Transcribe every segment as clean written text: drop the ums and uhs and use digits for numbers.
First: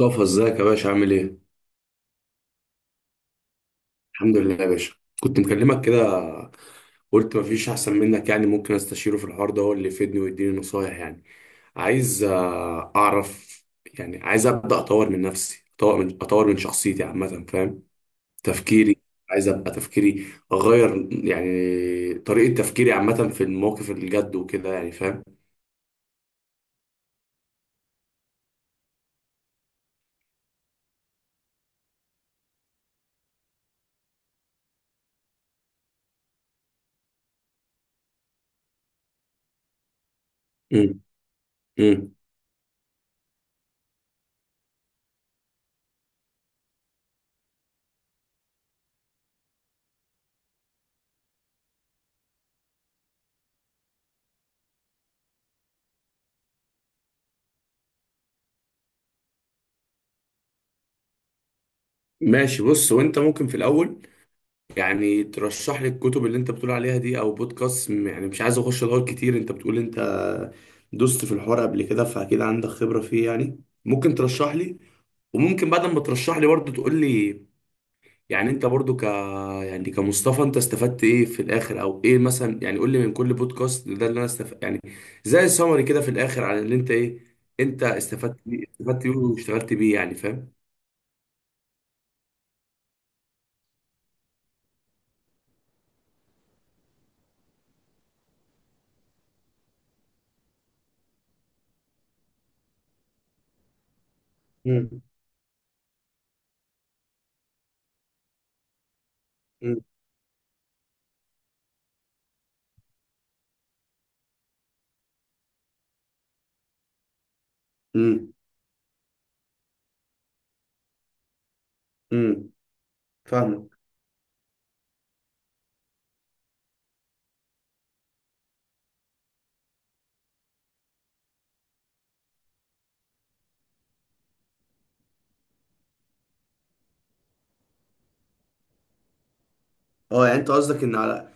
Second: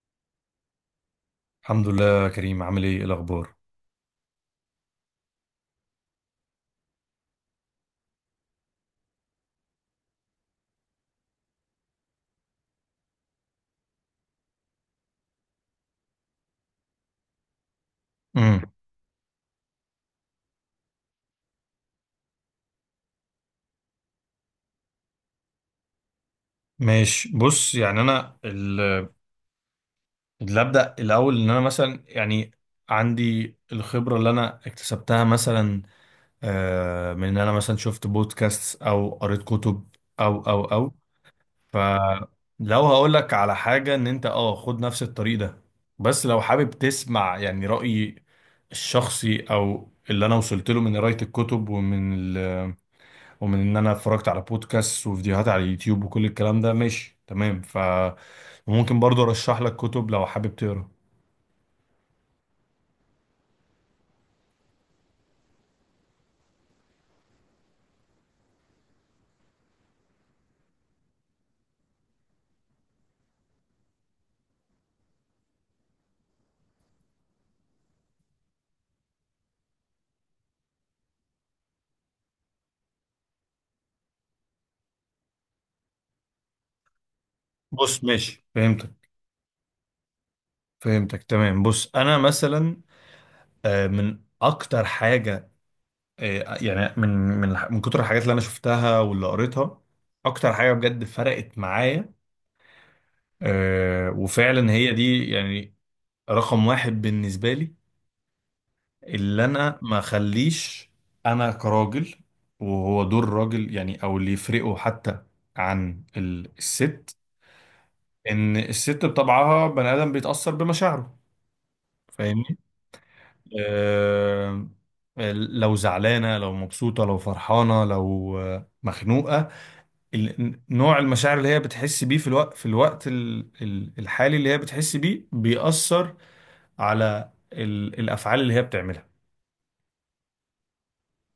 مصطفى ازيك يا باشا عامل ايه؟ الحمد لله يا كريم، عامل ايه؟ إيه الاخبار؟ الحمد لله يا باشا، كنت مكلمك كده. قلت مفيش احسن منك، يعني ممكن استشيره في الحوار ده، هو اللي يفيدني ويديني نصايح يعني. عايز اعرف، يعني عايز ابدا اطور من نفسي، اطور من شخصيتي عامه، فاهم؟ امم تفكيري، عايز ابقى تفكيري اغير يعني طريقه تفكيري عامه في المواقف الجد وكده يعني، فاهم؟ ماشي، بص يعني انا اللي ابدا الاول ان انا مثلا يعني عندي الخبره اللي انا اكتسبتها مثلا، من ان انا مثلا شفت بودكاست او قريت كتب، او او او امم امم فلو هقول لك على حاجه، ان انت خد نفس الطريق ده. بس لو حابب تسمع يعني رايي الشخصي او اللي انا وصلت له من قرايه الكتب ومن ان انا اتفرجت على بودكاست وفيديوهات على اليوتيوب وكل الكلام ده، ماشي تمام. وممكن برضو ارشح لك كتب لو حابب تقرا. ماشي، بص، وانت ممكن في الاول يعني ترشح لي الكتب اللي انت بتقول عليها دي او بودكاست، يعني مش عايز اخش ادور كتير. انت بتقول انت دوست في الحوار قبل كده، فاكيد عندك خبرة فيه يعني، ممكن ترشح لي. وممكن بعد ما ترشح لي برضه تقول لي يعني انت برضه يعني كمصطفى انت استفدت ايه في الاخر، او ايه مثلا، يعني قول لي من كل بودكاست ده اللي انا استفدت يعني، زي سمري كده في الاخر، على اللي انت ايه، انت بص استفدت ماشي، بيه، استفدت فهمتك، بيه واشتغلت بيه يعني، فاهم؟ فهمتك تمام. بص انا مثلا، من اكتر حاجه، يعني من كتر الحاجات اللي انا شفتها واللي قريتها، اكتر حاجه بجد فرقت معايا، وفعلا هي امم دي يعني رقم واحد بالنسبه لي، اللي انا ما اخليش، انا كراجل، وهو دور الراجل يعني او اللي يفرقه حتى عن الست، امم ان الست بطبعها بني ادم بيتاثر بمشاعره، امم فاهمني؟ فاهمك. آه آه، لو زعلانه، لو مبسوطه، لو فرحانه، لو مخنوقه، نوع المشاعر اللي هي بتحس بيه في الوقت في الوقت الحالي اللي هي بتحس بيه، بيأثر على الافعال اللي هي بتعملها. اه يعني انت قصدك ان على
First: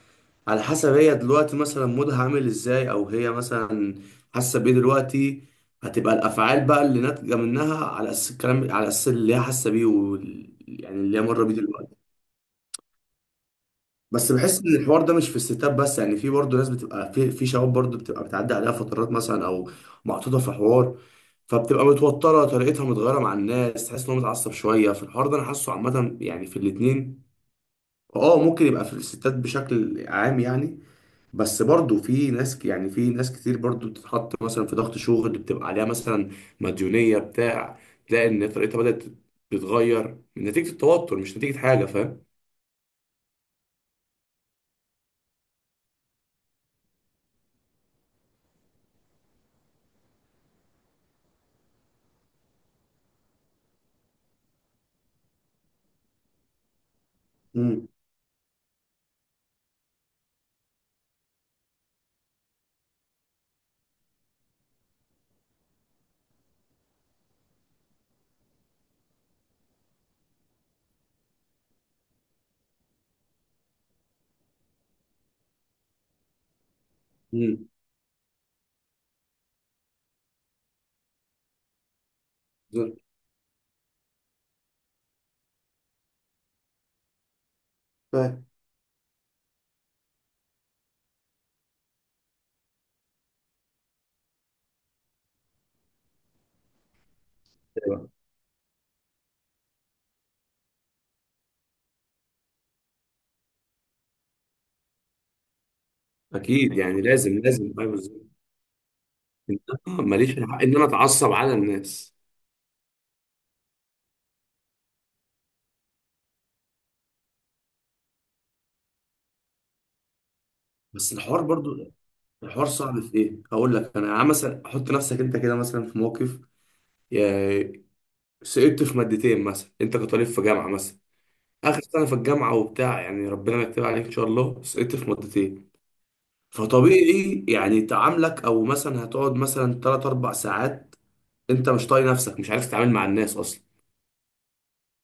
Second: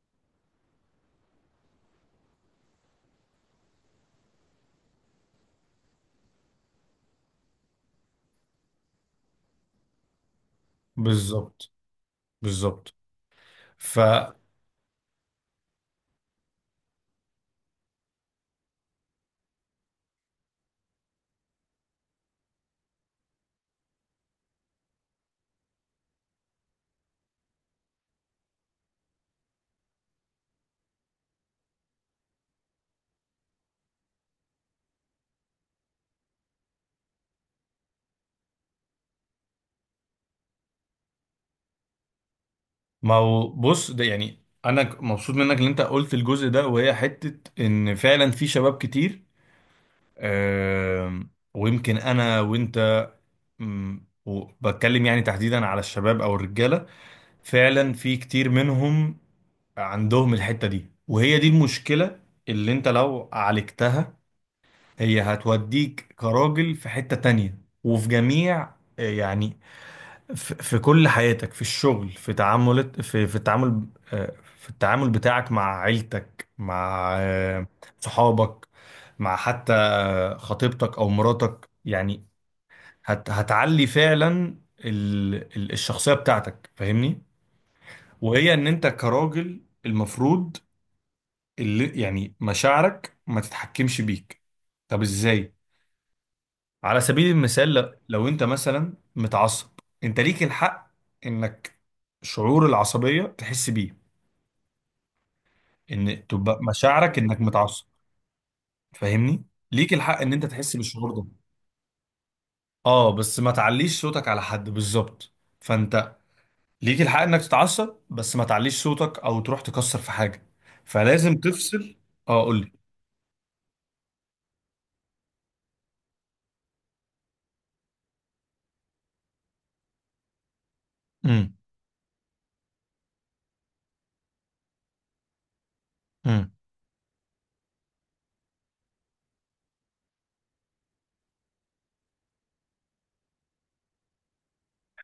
حسب هي دلوقتي مثلا مودها عامل ازاي، او هي مثلا حاسه بيه دلوقتي، هتبقى الافعال بقى اللي ناتجه منها على اساس الكلام، على اساس اللي هي حاسه بيه يعني اللي هي مره بيه بالظبط، دلوقتي. بالظبط. بس بحس ان الحوار ده مش في الستات بس يعني، في برضه ناس بتبقى في شباب برضه بتبقى بتعدي عليها فترات مثلا، او محطوطه في حوار، فبتبقى متوتره، طريقتها متغيره مع الناس، تحس ان هو متعصب شويه. فالحوار ده انا حاسه عامه يعني في الاتنين. اه ممكن يبقى في الستات بشكل عام يعني، بس برضو في ناس، يعني في ناس كتير برضو بتتحط مثلا في ضغط شغل، بتبقى عليها مثلا مديونية بتاع، تلاقي ان طريقتها بدأت تتغير من نتيجة التوتر، مش نتيجة حاجة، فاهم؟ ما هو بص، ده يعني انا مبسوط منك ان انت قلت الجزء ده، وهي حتة ان فعلا في شباب كتير، ويمكن انا وانت، وبتكلم يعني تحديدا على الشباب او الرجالة، امم فعلا في كتير منهم عندهم الحتة دي، وهي دي المشكلة. اللي انت لو عالجتها، هي هتوديك كراجل في حتة تانية، وفي جميع يعني، في كل حياتك، في الشغل، في تعاملات، في التعامل، في التعامل بتاعك مع عيلتك، مع امم صحابك، مع حتى خطيبتك او مراتك يعني. بالظبط. هتعلي فعلا الشخصية بتاعتك، فاهمني؟ فاهم. وهي ان انت كراجل المفروض اللي يعني مشاعرك ما تتحكمش بيك. طب ازاي؟ على سبيل المثال، أيوة. لو انت مثلا متعصب، انت ليك الحق انك، شعور العصبية تحس بيه، ان تبقى اكيد يعني، مشاعرك لازم انك لازم متعصب، ايوه، بالظبط. فاهمني؟ إن ليك أنا الحق ماليش ان انت الحق تحس ان انا بالشعور ده. اتعصب على الناس. اه بس ما تعليش صوتك على حد، بالظبط. فانت ليك الحق انك تتعصب، بس ما تعليش صوتك او تروح تكسر في حاجة، بس فلازم الحوار برضو، تفصل. اه قول الحوار لي. صعب في ايه؟ هقول لك، انا عم مثلا احط نفسك انت كده مثلا في موقف، يا- سقطت في مادتين مثلا، انت كطالب في جامعة مثلا، امم. اخر سنه في الجامعه وبتاع، يعني ربنا يكتب عليك ان شاء الله، سقطت في مادتين. امم. فطبيعي يعني تعاملك، او مثلا هتقعد مثلا 3 4 ساعات انت مش طايق نفسك، مش عارف تتعامل مع الناس اصلا.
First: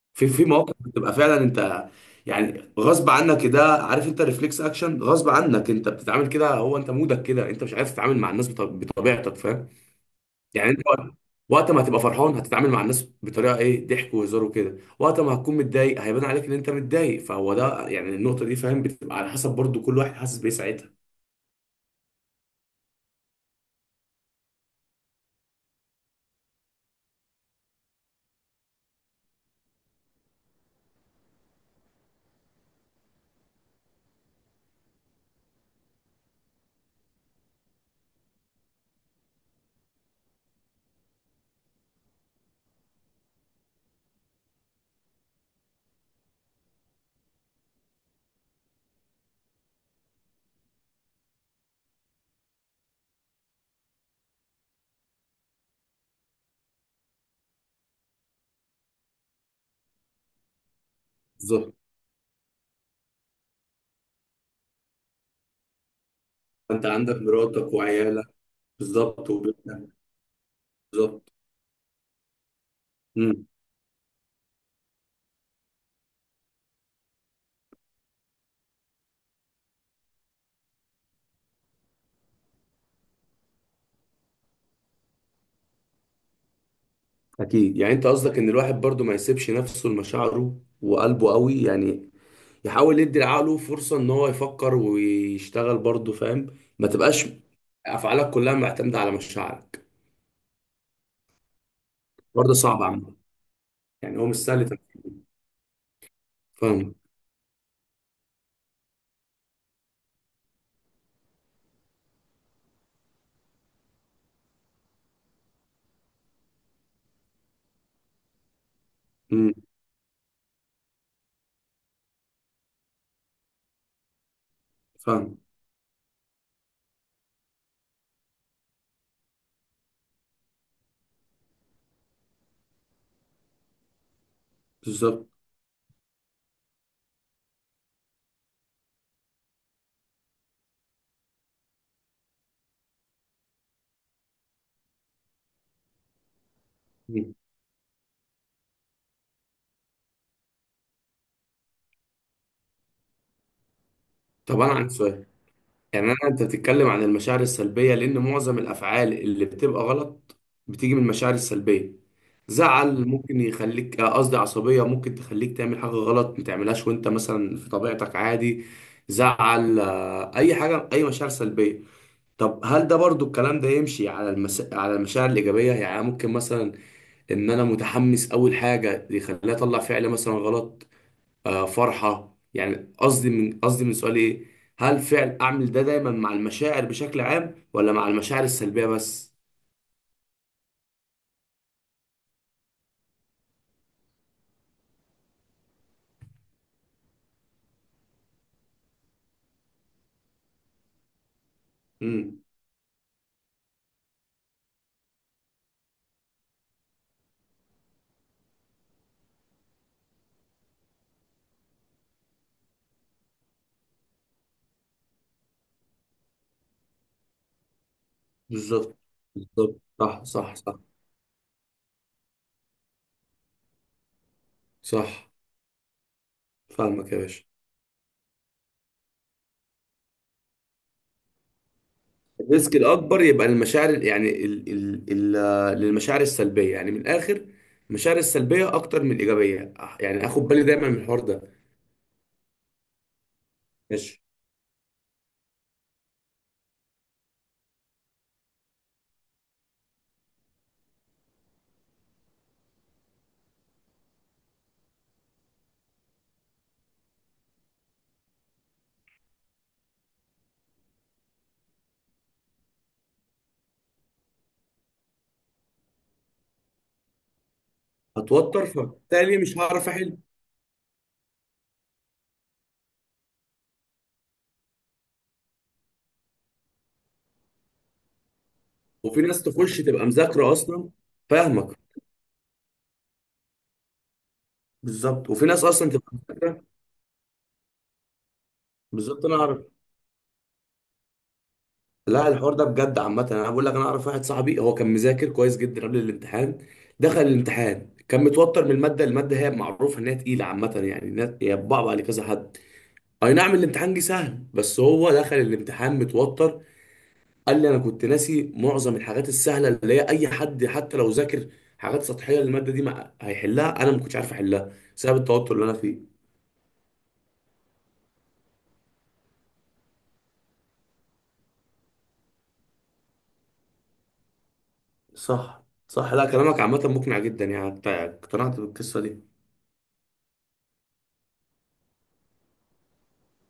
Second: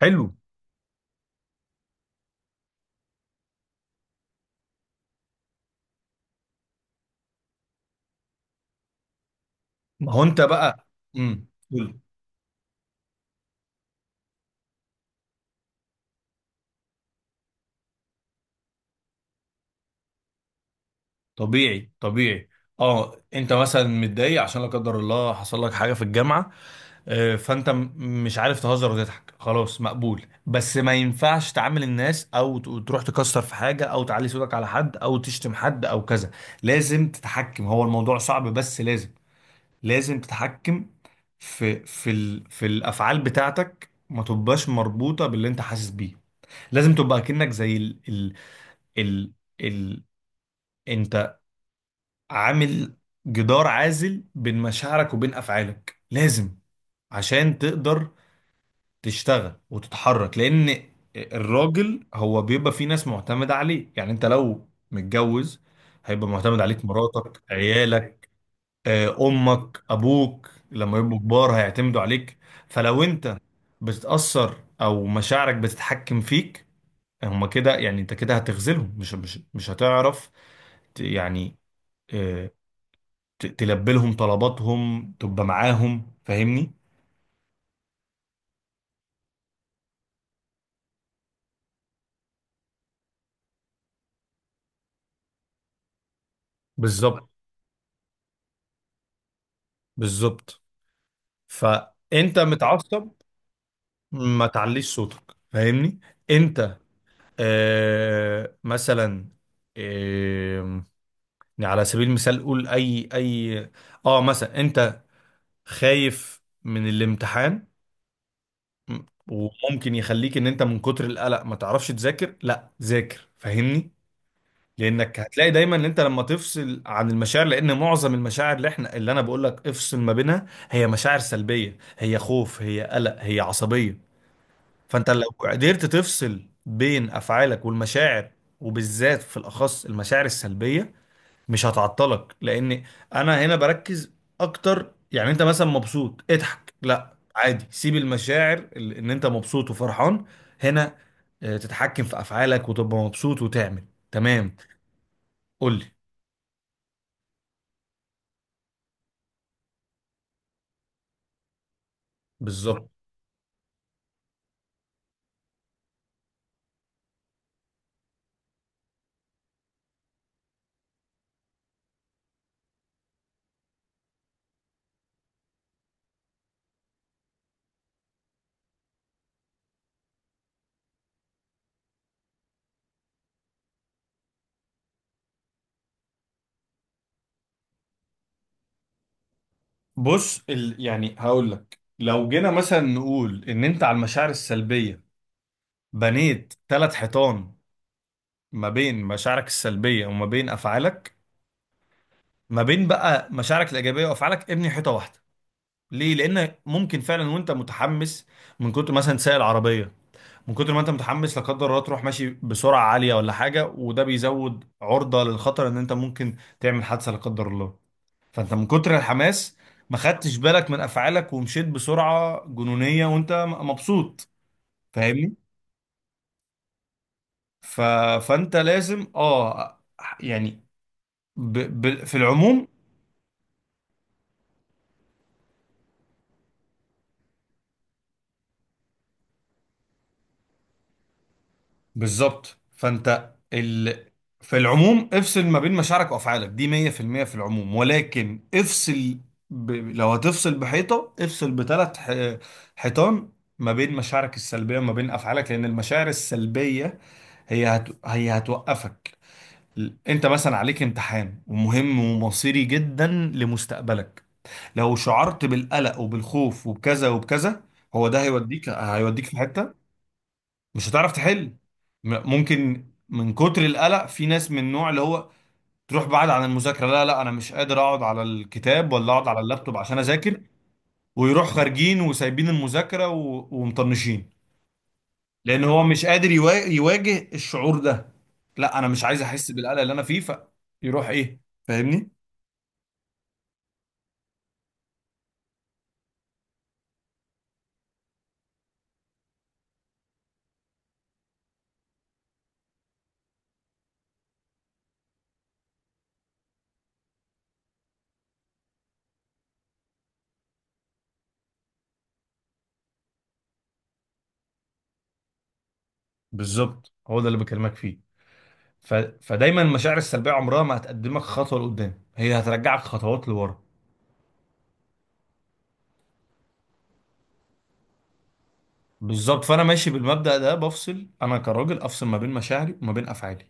حلو. في مواقف بتبقى فعلا انت يعني غصب عنك كده، عارف، انت ريفلكس اكشن، غصب عنك انت بتتعامل كده، هو انت مودك كده، انت مش عارف تتعامل مع الناس بطبيعتك، فاهم؟ ما هو انت يعني انت بقى. وقت امم. وقت ما هتبقى فرحان هتتعامل مع الناس بطريقه ايه، ضحك وهزار وكده. وقت ما هتكون متضايق هيبان عليك ان انت متضايق. فهو ده يعني النقطه دي فاهم، بتبقى على حسب برضو كل واحد حاسس بايه ساعتها. طبيعي، طبيعي. اه انت مثلا متضايق عشان لا قدر الله حصل لك حاجه في الجامعه، فانت مش عارف تهزر وتضحك، خلاص مقبول. بس ما ينفعش تعامل الناس، او تروح تكسر في حاجه، او تعلي صوتك على حد، او تشتم حد، او كذا. لازم تتحكم، هو الموضوع صعب، بس لازم، لازم تتحكم في في ال في الافعال بتاعتك، ما تبقاش مربوطه باللي انت حاسس بيه. لازم تبقى كأنك زي ال ال عامل جدار عازل بين مشاعرك وبين افعالك، لازم، عشان تقدر تشتغل وتتحرك. لان بالظبط، الراجل هو بيبقى فيه ناس معتمدة عليه، يعني انت لو متجوز هيبقى معتمد عليك انت عندك مراتك، مراتك عيالك، وعيالك. بالظبط امك، وبيتك. ابوك لما يبقوا بالظبط. كبار هيعتمدوا عليك. فلو انت امم. بتتأثر او مشاعرك بتتحكم فيك، هما كده يعني انت كده هتخذلهم، مش هتعرف يعني، آه، تلبي لهم طلباتهم، تبقى معاهم، فاهمني؟ اكيد يعني انت قصدك ان الواحد برضو ما يسيبش نفسه لمشاعره وقلبه قوي يعني، يحاول يدي لعقله فرصه ان هو يفكر ويشتغل برضو، فاهم؟ ما تبقاش بالظبط، افعالك كلها معتمده على مشاعرك. بالظبط. فانت برضه صعب متعصب، عامه يعني، هو مش ما سهل. تعليش صوتك، فاهمني؟ انت فاهم. مثلا، آه يعني على سبيل المثال، قول اي، اه مثلا انت خايف من الامتحان، م- امم. وممكن يخليك ان انت من كتر القلق ما تعرفش تذاكر، لا ذاكر، فاهمني؟ لانك فاهم. هتلاقي دايما ان انت لما تفصل عن المشاعر، لان معظم المشاعر اللي احنا، اللي انا بقول لك افصل ما بينها، هي مشاعر سلبيه، هي خوف، هي قلق، هي عصبيه. فانت بالظبط. لو قدرت تفصل بين افعالك والمشاعر، وبالذات في الاخص المشاعر السلبيه، مش هتعطلك. لان انا هنا بركز اكتر، يعني انت مثلا مبسوط، اضحك، لا مم. عادي، سيب المشاعر ان انت مبسوط وفرحان، هنا تتحكم في افعالك وتبقى مبسوط وتعمل، تمام. طب انا عندي سؤال، قول لي. يعني انا انت بتتكلم عن المشاعر السلبيه لان معظم الافعال اللي بتبقى غلط بتيجي من المشاعر السلبيه. بالظبط. زعل ممكن يخليك، قصدي عصبيه ممكن تخليك تعمل حاجه غلط ما تعملهاش وانت مثلا في طبيعتك عادي. زعل، اي حاجه، اي مشاعر سلبيه. طب هل ده برضو الكلام ده يمشي على على المشاعر الايجابيه؟ يعني ممكن مثلا ان انا متحمس اول حاجه يخليني اطلع فعل مثلا غلط، فرحة يعني. قصدي من قصدي من سؤالي ايه، هل فعل اعمل ده دايما مع المشاعر بشكل عام، ولا مع المشاعر السلبية بس؟ بص، يعني هقول لك، لو جينا مثلا نقول ان انت على المشاعر السلبية بنيت ثلاث حيطان ما بين مشاعرك السلبية وما بين افعالك، امم. ما بين بقى مشاعرك الايجابية وافعالك ابني حيطة واحدة. ليه؟ لان ممكن فعلا وانت متحمس، من كتر مثلا سايق العربية، من كتر ما انت متحمس لا قدر الله تروح ماشي بسرعة عالية ولا حاجة، وده بيزود عرضة للخطر ان انت ممكن تعمل حادثة لا قدر الله. فانت من كتر بالظبط الحماس بالظبط، ما صح خدتش صح بالك صح. من افعالك ومشيت بسرعه جنونيه وانت مبسوط، صح، فاهمني؟ فاهمك يا باشا. ف... فانت لازم اه يعني، في العموم. الريسك الاكبر يبقى المشاعر، يعني ال ال ال آه، للمشاعر السلبية يعني، من الاخر المشاعر السلبية اكتر من الايجابية، يعني اخد بالي دايما من الحوار ده. بالظبط. فانت، ماشي. في العموم افصل ما بين مشاعرك وافعالك دي 100% في المية في العموم. ولكن افصل، لو هتفصل بحيطه، افصل بثلاث حيطان ما بين مشاعرك السلبيه وما بين افعالك، لان المشاعر السلبيه هي هي هتوقفك. انت مثلا عليك امتحان ومهم ومصيري جدا لمستقبلك، لو شعرت بالقلق وبالخوف وبكذا وبكذا، هو ده هتوتر هيوديك، هيوديك في فبالتالي مش حتة هعرف احل. مش هتعرف تحل. ممكن من كتر القلق، في ناس من النوع اللي هو تروح بعد عن المذاكرة، لا لا انا مش قادر اقعد على الكتاب ولا وفي اقعد على ناس اللابتوب تخش عشان تبقى اذاكر، مذاكرة اصلا. ويروح فاهمك. خارجين وسايبين المذاكرة ومطنشين، بالظبط، وفي لان ناس هو اصلا مش تبقى قادر مذاكرة. يواجه الشعور ده، لا انا مش عايز بالظبط انا احس اعرف. بالقلق اللي انا فيه، فيروح ايه، فاهمني؟ لا الحوار ده بجد عامه. انا بقول لك، انا اعرف واحد صاحبي هو كان مذاكر كويس جدا قبل الامتحان، دخل الامتحان كان متوتر من الماده. هي معروفه ان هي تقيله عامه، يعني هي بتبعبع على كذا حد. اي نعم الامتحان جه سهل، بس هو دخل الامتحان متوتر. قال لي انا كنت ناسي معظم الحاجات السهله، اللي هي اي حد حتى لو ذاكر حاجات سطحيه للماده دي ما هيحلها، انا ما كنتش عارف احلها بسبب التوتر اللي انا فيه. بالظبط، هو ده اللي بكلمك فيه. فدايما المشاعر السلبيه عمرها ما هتقدمك خطوه لقدام، هي هترجعك خطوات لورا. صح صح، لا كلامك عامه مقنع جدا، يعني اقتنعت بالقصه دي. بالظبط. فانا ماشي بالمبدأ ده، بفصل انا كراجل، افصل ما بين مشاعري وما بين افعالي،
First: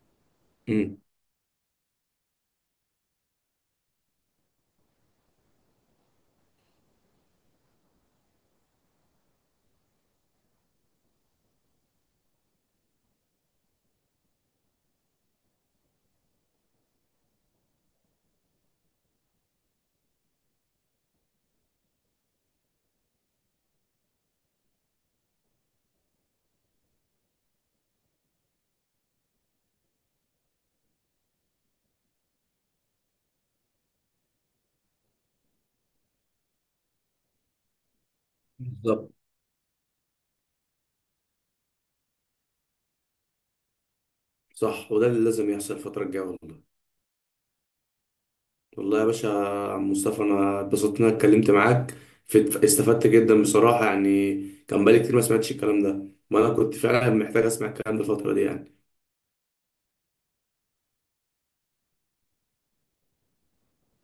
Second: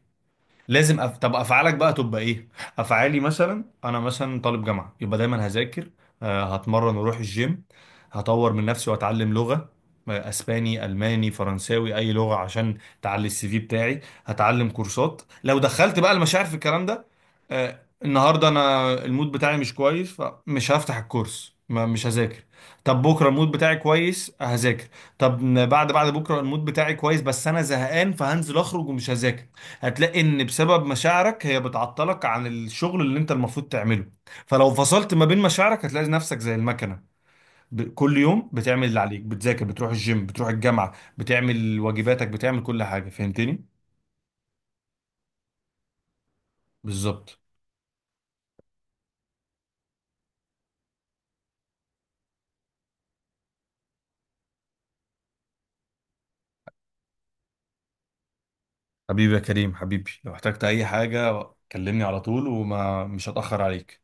امم. لازم طب افعالك بقى تبقى ايه؟ افعالي مثلا انا مثلا طالب جامعه، يبقى دايما هذاكر، هتمرن واروح الجيم، هطور من نفسي واتعلم لغه، اسباني، الماني، فرنساوي، اي لغه عشان تعلي السي في بتاعي، هتعلم كورسات. لو دخلت بقى المشاعر في الكلام ده، آه، النهارده انا المود بتاعي مش كويس، فمش هفتح الكورس، ما مش هذاكر. طب بكره المود بتاعي كويس، هذاكر. طب بعد بكره المود بتاعي كويس بس انا زهقان، فهنزل اخرج ومش هذاكر. هتلاقي ان بسبب مشاعرك هي بتعطلك عن الشغل اللي انت المفروض تعمله. فلو فصلت ما بين مشاعرك هتلاقي نفسك زي المكنة، كل يوم بتعمل اللي بالظبط. عليك، بتذاكر، بتروح الجيم، بتروح الجامعة، بتعمل واجباتك، بتعمل كل حاجة، فهمتني؟ صح، وده اللي لازم يحصل الفترة الجاية والله. بالظبط. والله يا باشا يا عم مصطفى، أنا اتبسطت إن أنا اتكلمت معاك. استفدت جدا بصراحة يعني، كان بقالي كتير ما سمعتش الكلام ده، ما أنا كنت فعلا محتاج أسمع الكلام ده الفترة دي يعني. حبيبي يا كريم، حبيبي لو احتجت اي حاجة كلمني على طول، مش هتأخر عليك.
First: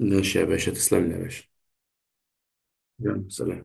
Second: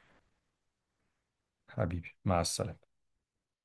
ماشي يا باشا، تسلم لي يا باشا. حبيبي مع السلامة. يلا سلام.